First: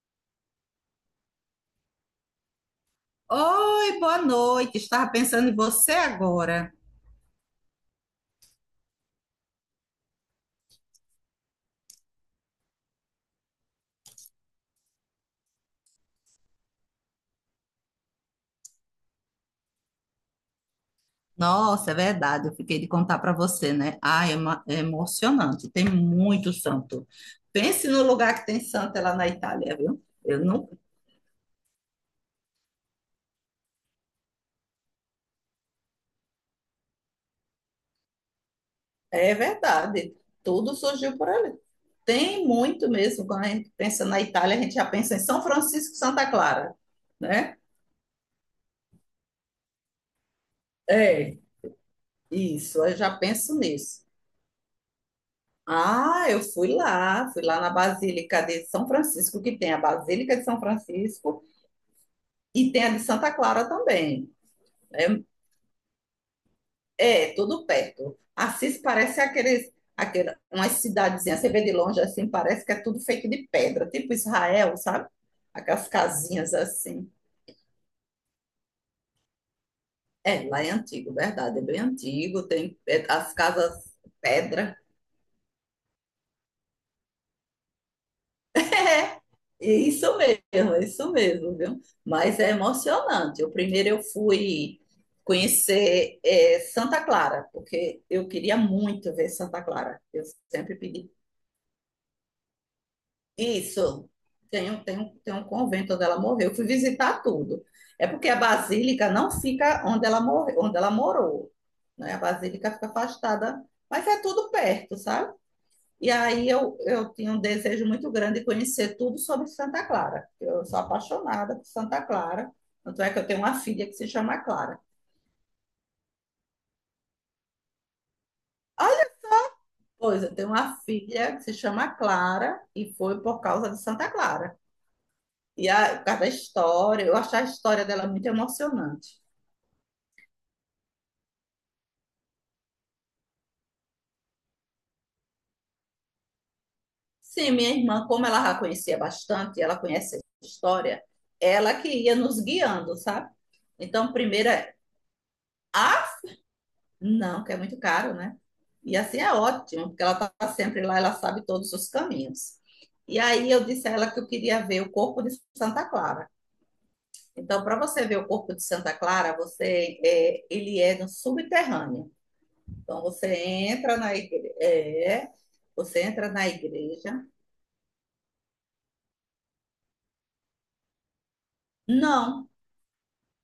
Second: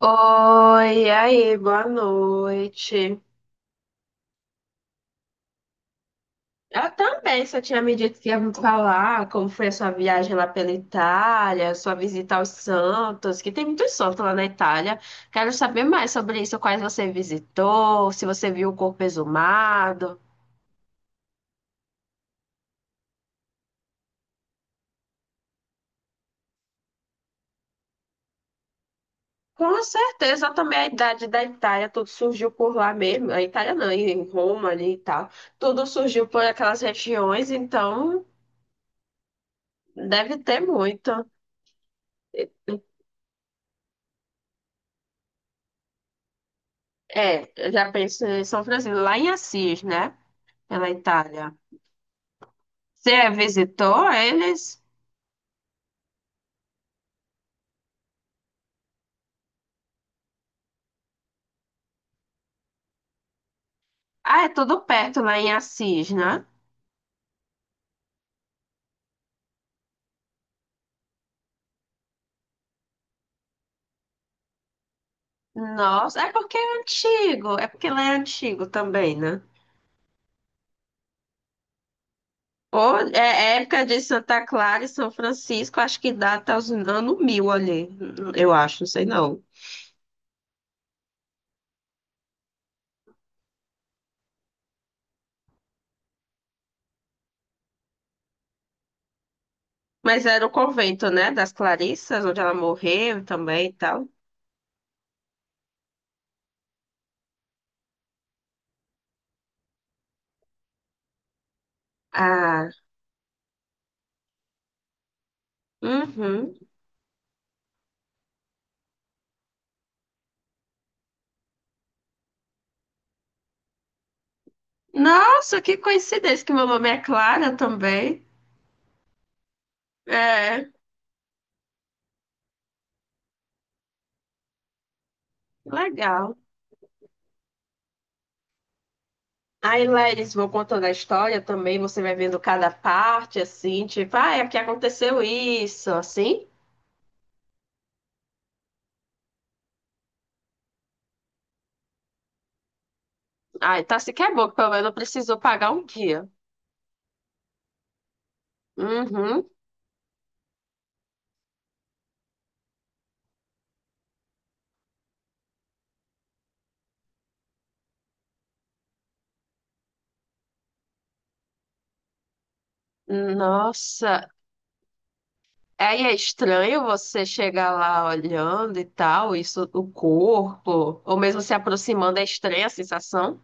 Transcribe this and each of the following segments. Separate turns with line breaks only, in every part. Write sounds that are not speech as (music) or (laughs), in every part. Oi, e aí, boa noite.
Oi, boa noite. Estava pensando em você agora.
Eu também, só tinha me dito que ia me falar como foi a sua viagem lá pela Itália, sua visita aos Santos, que tem muitos santos lá na Itália. Quero saber mais sobre isso, quais você visitou, se você viu o corpo exumado.
Nossa, é verdade. Eu fiquei de contar para você, né? Ah, é emocionante. Tem muito santo. Pense no lugar que tem santo é lá na Itália,
Com
viu? Eu
certeza
não...
também a idade da Itália, tudo surgiu por lá mesmo. A Itália não, em Roma ali e tal. Tudo surgiu por aquelas regiões, então
É verdade.
deve ter
Tudo surgiu
muito.
por ali. Tem muito mesmo. Quando a gente pensa na Itália, a gente já pensa em São Francisco e Santa Clara,
É,
né?
eu já penso em São Francisco, lá em Assis, né? Pela
É,
Itália.
isso. Eu já
Você
penso
visitou
nisso.
eles?
Ah, eu fui lá na Basílica de São Francisco, que tem a Basílica de São Francisco e tem a de Santa Clara também.
Ah, é tudo
É,
perto lá em Assis, né?
é tudo perto. Assis parece umas cidadezinhas, você vê de longe assim, parece que é tudo feito de pedra, tipo Israel, sabe? Aquelas
Nossa, é
casinhas
porque é
assim.
antigo, é porque lá é antigo também, né?
É, lá é antigo, verdade, é bem antigo, tem
Ou
é, as
é é
casas
época de Santa
pedra.
Clara e São Francisco, acho que dá até os anos mil ali, eu acho, não sei
É,
não.
é isso mesmo, viu? Mas é emocionante. O primeiro eu fui conhecer Santa Clara, porque eu queria muito ver Santa Clara. Eu
Mas era o
sempre
convento,
pedi.
né, das Clarissas, onde ela morreu também e tal.
Isso, tem um convento onde ela morreu. Eu fui visitar tudo. É porque a basílica não fica onde ela, morre, onde ela morou, né? A
Ah,
basílica fica afastada, mas é tudo perto, sabe? E aí
uhum.
eu tinha um desejo muito grande de conhecer tudo sobre Santa Clara. Eu sou apaixonada por Santa Clara. Tanto é que eu tenho uma filha que se chama Clara.
Nossa, que coincidência que meu nome é Clara também.
Olha, pois, eu tenho
É,
uma filha que se chama Clara e foi por causa de Santa Clara. Por causa da
legal.
história, eu achei a história dela muito emocionante.
Aí, Leris, vou contando a história também, você vai vendo cada parte, assim, tipo, ah, é que aconteceu isso, assim.
Sim, minha irmã, como ela já conhecia bastante, ela conhece a história, ela que ia nos guiando, sabe?
Ah, então assim
Então,
que é bom,
primeiro,
que pelo menos não precisou pagar um
a
guia.
Não, que é muito caro, né? E assim é
Uhum.
ótimo, porque ela está sempre lá, ela sabe todos os caminhos. E aí eu disse a ela que eu queria ver o corpo de Santa Clara. Então, para você ver o corpo de Santa Clara, ele é no subterrâneo. Então,
Nossa,
você
aí é
entra na
estranho
igreja.
você chegar lá olhando e tal, isso, o corpo, ou mesmo se aproximando, é
Não,
estranha a sensação.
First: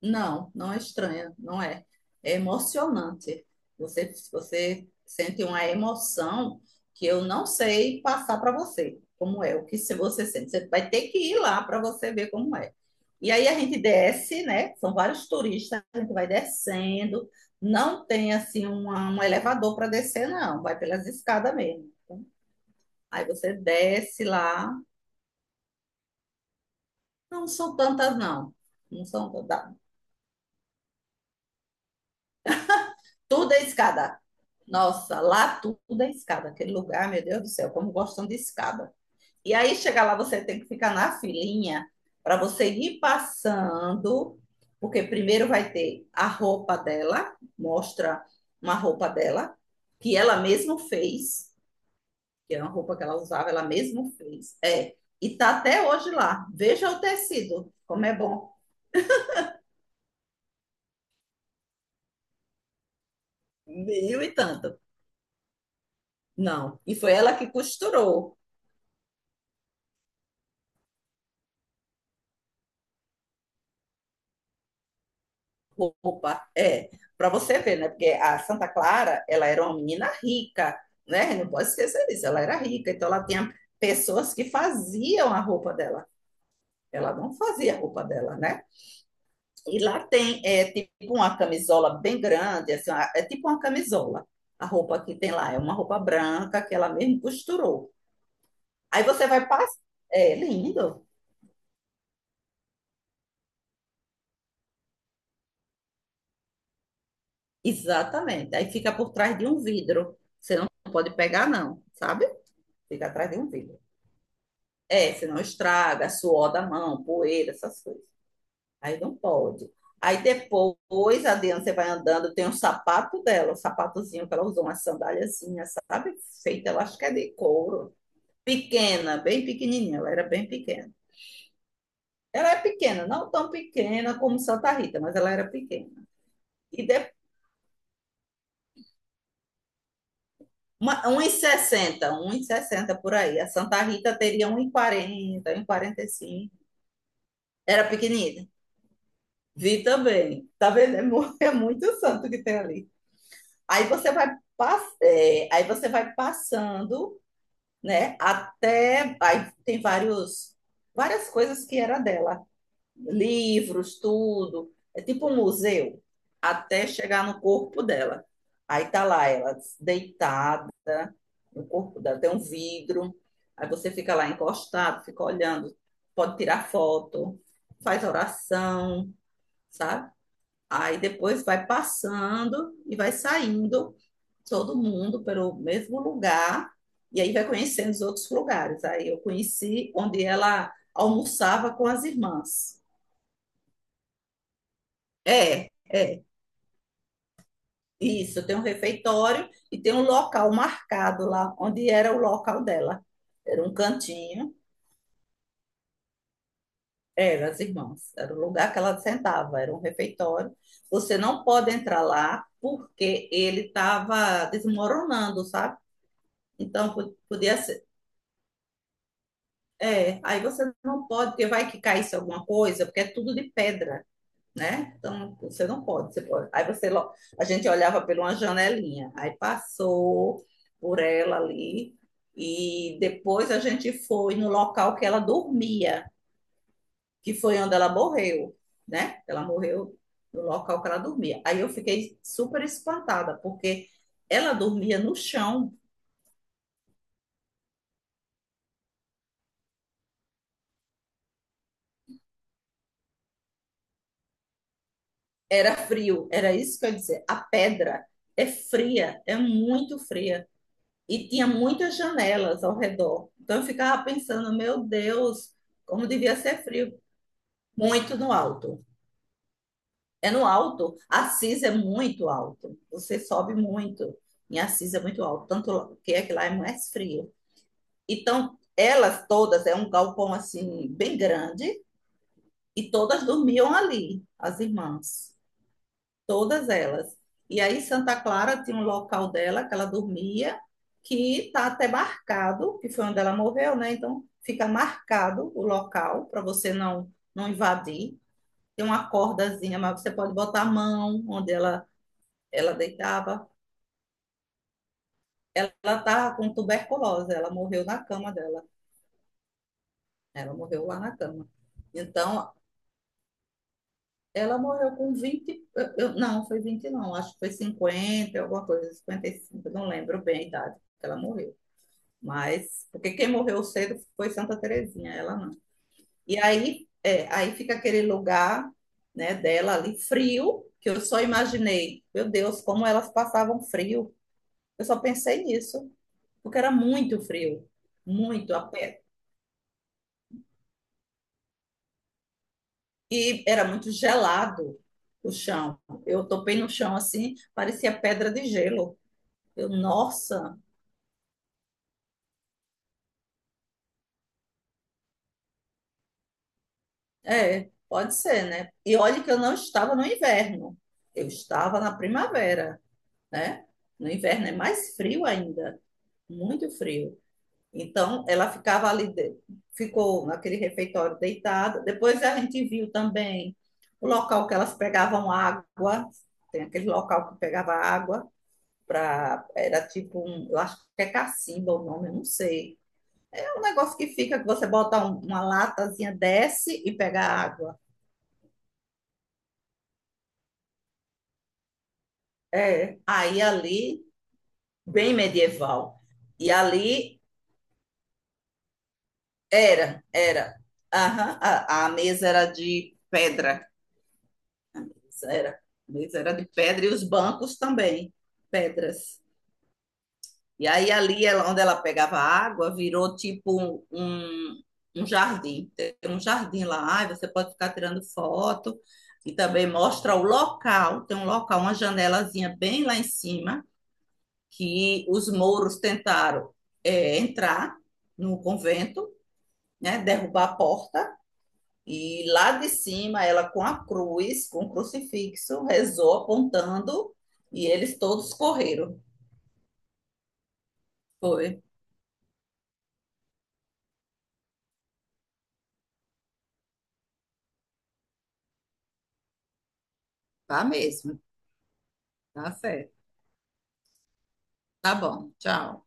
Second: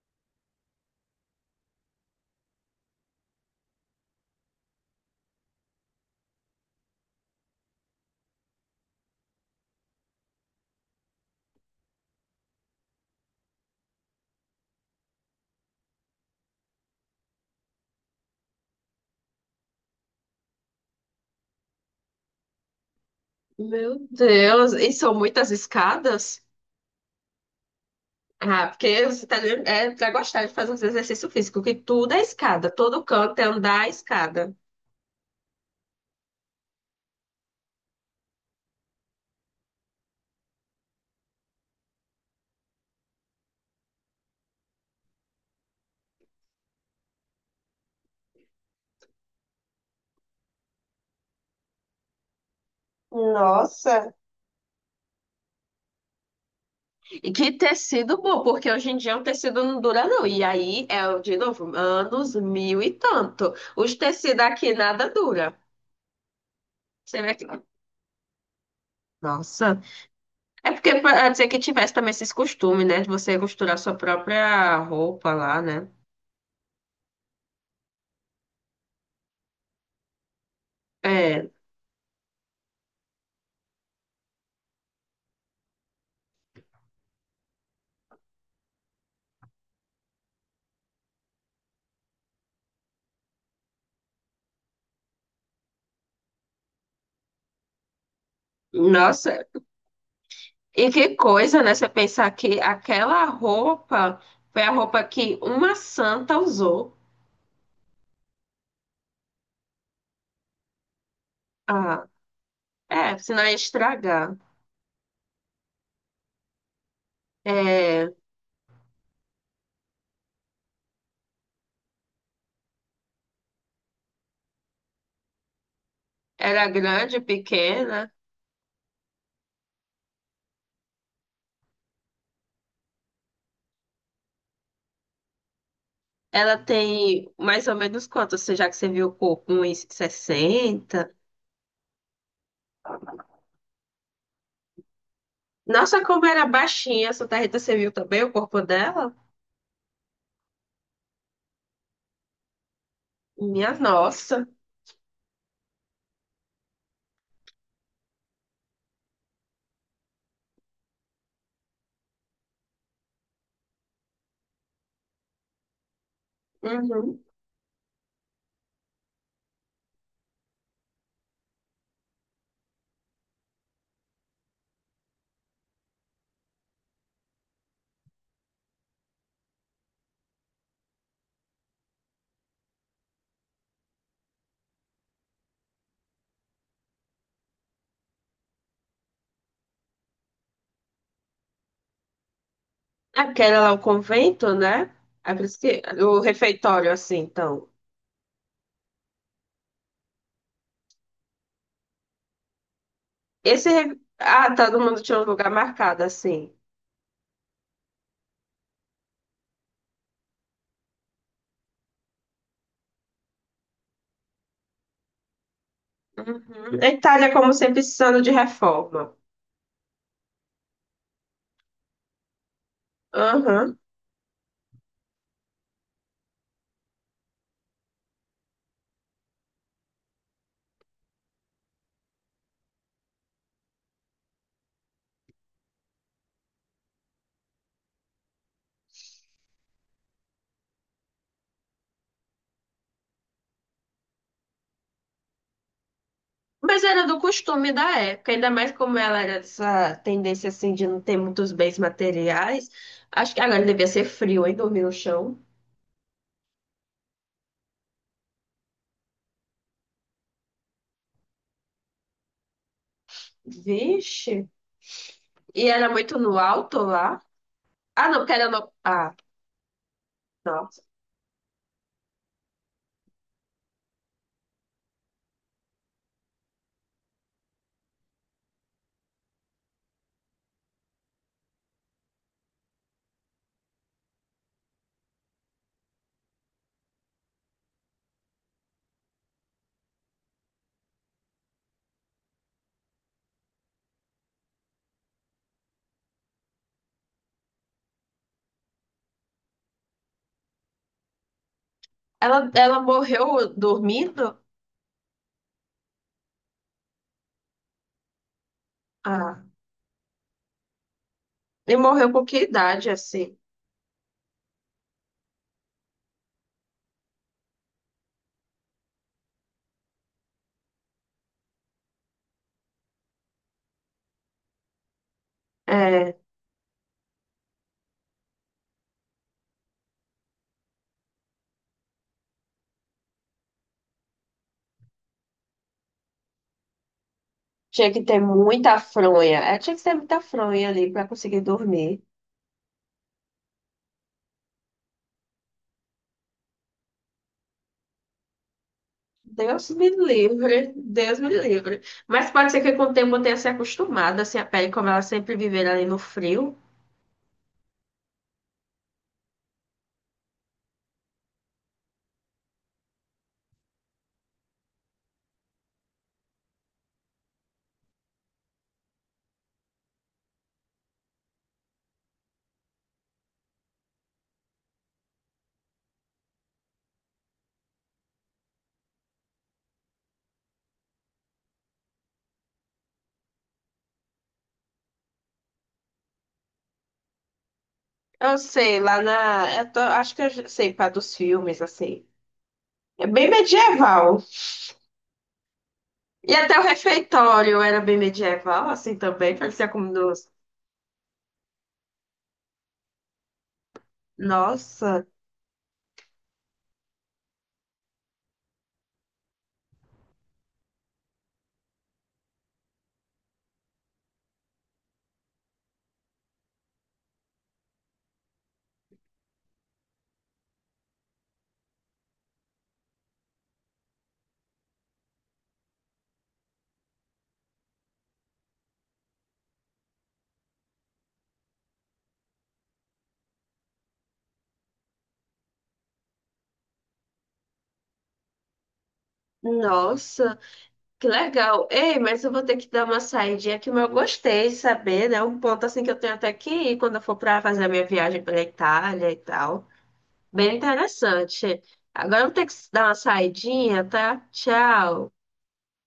não, não é estranha, não é. É emocionante. Você sente uma emoção que eu não sei passar para você, como é, o que se você sente. Você vai ter que ir lá para você ver como é. E aí a gente desce, né? São vários turistas, a gente vai descendo. Não tem assim um elevador para descer, não. Vai pelas escadas mesmo. Aí você
Meu
desce lá.
Deus, e são muitas escadas?
Não são tantas, não.
Ah,
Não
porque os
são
italianos
tantas.
é pra gostar de fazer uns exercício físico, que tudo é escada, todo canto é
Tudo é
andar a
escada.
escada.
Nossa, lá tudo é escada. Aquele lugar, meu Deus do céu, como gostam de escada. E aí, chegar lá, você tem que ficar na filinha para você ir passando, porque primeiro vai ter a roupa dela, mostra uma roupa dela, que ela mesma fez, que é uma roupa que ela usava, ela mesma
Nossa,
fez. É, e tá até hoje lá. Veja o
e que
tecido, como é
tecido bom,
bom.
porque hoje em dia um tecido não dura não. E aí é, de novo, anos mil e tanto. Os
Mil e
tecidos
tanto.
aqui nada dura.
Não, e foi
Você vê
ela
que...
que costurou.
Nossa. É porque pra dizer que tivesse também esses costumes, né? De você costurar sua própria roupa lá, né?
Opa, é. Para você ver, né? Porque a Santa Clara, ela era uma menina rica, né? Não
É.
pode esquecer disso. Ela era rica, então ela tinha pessoas que faziam a roupa dela. Ela não fazia a roupa dela, né? E lá tem tipo uma camisola bem grande, assim, é tipo uma camisola. A roupa que tem lá é uma roupa branca que ela mesmo costurou. Aí você
Nossa,
vai passar. É
e
lindo.
que coisa, né? Você pensar que aquela roupa foi a roupa que uma santa usou.
Exatamente. Aí fica por trás de um vidro. Você não pode pegar, não,
Ah,
sabe? Fica
é,
atrás de
senão
um
ia
vidro.
estragar.
É, senão estraga, suor da mão, poeira, essas coisas.
É,
Aí não pode. Aí depois, adiante, você vai andando, tem um sapato dela, um sapatozinho que ela usou, uma sandáliazinha, sabe?
era
Feita, ela acho que é
grande,
de couro.
pequena.
Pequena, bem pequenininha, ela era bem pequena. Ela é pequena, não tão pequena como Santa Rita, mas ela era pequena.
Ela
E de,
tem mais ou menos quanto? Você já que você viu o corpo? Uns sessenta?
1,60, sessenta um e sessenta por aí. A Santa Rita teria 1,40,
Nossa, como era
1,45.
baixinha. A Santa Rita, você
Era
viu também o
pequenina.
corpo dela?
Vi também. Tá vendo? É, (laughs) é muito santo que tem ali.
Minha
Aí você vai,
nossa.
aí você vai passando, né? Até. Aí tem várias coisas que era dela. Livros, tudo. É tipo um museu. Até
Uhum.
chegar no corpo dela. Aí tá lá ela deitada no corpo dela. Tem um vidro. Aí você fica lá encostado, fica olhando. Pode tirar foto, faz oração, sabe? Aí depois vai passando e vai saindo todo mundo pelo mesmo lugar e aí vai conhecendo os outros lugares. Aí eu conheci onde ela almoçava com as irmãs.
É porque era lá o convento, né? É por isso
É,
que, o
é,
refeitório, assim, então.
isso. Tem um refeitório e tem um local marcado lá, onde era o local dela. Era um
Ah,
cantinho,
todo mundo tinha um lugar marcado, assim.
era as irmãs, era o lugar que ela sentava, era um refeitório. Você não pode entrar lá porque ele estava desmoronando, sabe?
Uhum. A Itália, como
Podia
sempre,
ser.
precisando de reforma.
É, aí você não pode, porque vai que caísse alguma coisa, porque é tudo de
Uhum.
pedra, né? Então, você não pode. Você pode. A gente olhava por uma janelinha, aí passou por ela ali, e depois a gente foi no local que ela dormia, que foi onde ela morreu, né? Ela morreu no local que ela dormia. Aí eu fiquei super espantada, porque ela dormia no chão.
Mas era do costume da época, ainda mais como ela era dessa tendência assim de não ter muitos bens materiais. Acho que agora devia ser frio, hein? Dormir no chão.
Era frio, era isso que eu ia dizer. A pedra é fria, é muito fria. E tinha muitas janelas ao redor. Então eu ficava
Vixe.
pensando, meu Deus,
E era
como
muito
devia
no
ser
alto
frio.
lá. Ah,
Muito
não,
no
porque era no...
alto.
Ah,
É no
nossa.
alto. Assis é muito alto. Você sobe muito. Em Assis é muito alto. Tanto que é que lá é mais frio. Então, elas todas, é um galpão assim, bem grande. E todas dormiam ali, as irmãs, todas elas. E aí Santa Clara tinha um local dela que ela dormia, que está até marcado, que foi onde ela morreu, né? Então fica marcado o local para você não invadir. Tem uma cordazinha, mas você pode botar a mão onde ela
Ela,
ela
ela
deitava.
morreu dormindo?
Ela estava com tuberculose, ela morreu na cama dela.
Ah.
Ela morreu lá na cama.
E morreu com que
Então,
idade, assim?
ela morreu com 20 eu- não, foi 20 não, acho que foi 50 alguma coisa, 55, não lembro bem a idade que ela morreu. Mas, porque quem morreu cedo foi Santa Terezinha, ela não.
É.
E aí, aí fica aquele lugar, né, dela ali frio, que eu só imaginei, meu Deus, como elas passavam frio. Eu só pensei nisso, porque era muito frio,
Tinha que ter
muito a
muita
pé.
fronha. É, tinha que ter muita fronha ali para conseguir dormir.
E era muito gelado o chão. Eu topei no chão assim, parecia pedra de gelo.
Deus
Eu,
me
nossa,
livre, Deus me livre. Mas pode ser que com o tempo eu tenha se acostumado, assim, a pele, como ela sempre viver ali no frio.
é, pode ser, né? E olha que eu não estava no inverno, eu estava na primavera, né? No inverno é mais frio ainda, muito frio. Então, ela ficava ali, de- Ficou naquele refeitório deitada. Depois a gente viu também o local que elas pegavam água, tem aquele local que pegava água, para era tipo um, eu acho que é cacimba o nome, eu não sei. É um negócio que fica que você bota uma latazinha, desce e pega água.
Eu sei, lá na. Eu tô- Acho que eu já sei, para dos filmes, assim.
É,
É bem
aí ali
medieval.
bem medieval.
E
E
até o
ali
refeitório era bem medieval, assim também, parecia como
era,
nos.
era. Aham, a mesa era de pedra.
Nossa,
Era. A mesa era de pedra e os bancos também, pedras. E aí ali ela- onde ela pegava água, virou tipo um jardim. Tem um jardim lá, aí você pode ficar tirando foto e também mostra o local. Tem um local, uma janelazinha bem lá em cima, que os mouros tentaram entrar no convento, né, derrubar a porta. E lá de cima, ela com a cruz, com o crucifixo, rezou apontando e eles todos correram.
nossa. Que
Foi,
legal. Ei, mas eu vou ter que dar uma saidinha aqui, mas eu gostei de saber, né? Um ponto assim que eu tenho até que ir quando eu for para fazer a minha viagem pela Itália e tal. Bem
tá mesmo,
interessante. Agora eu vou ter
tá
que dar
certo.
uma saidinha, tá?
Tá
Tchau.
bom, tchau.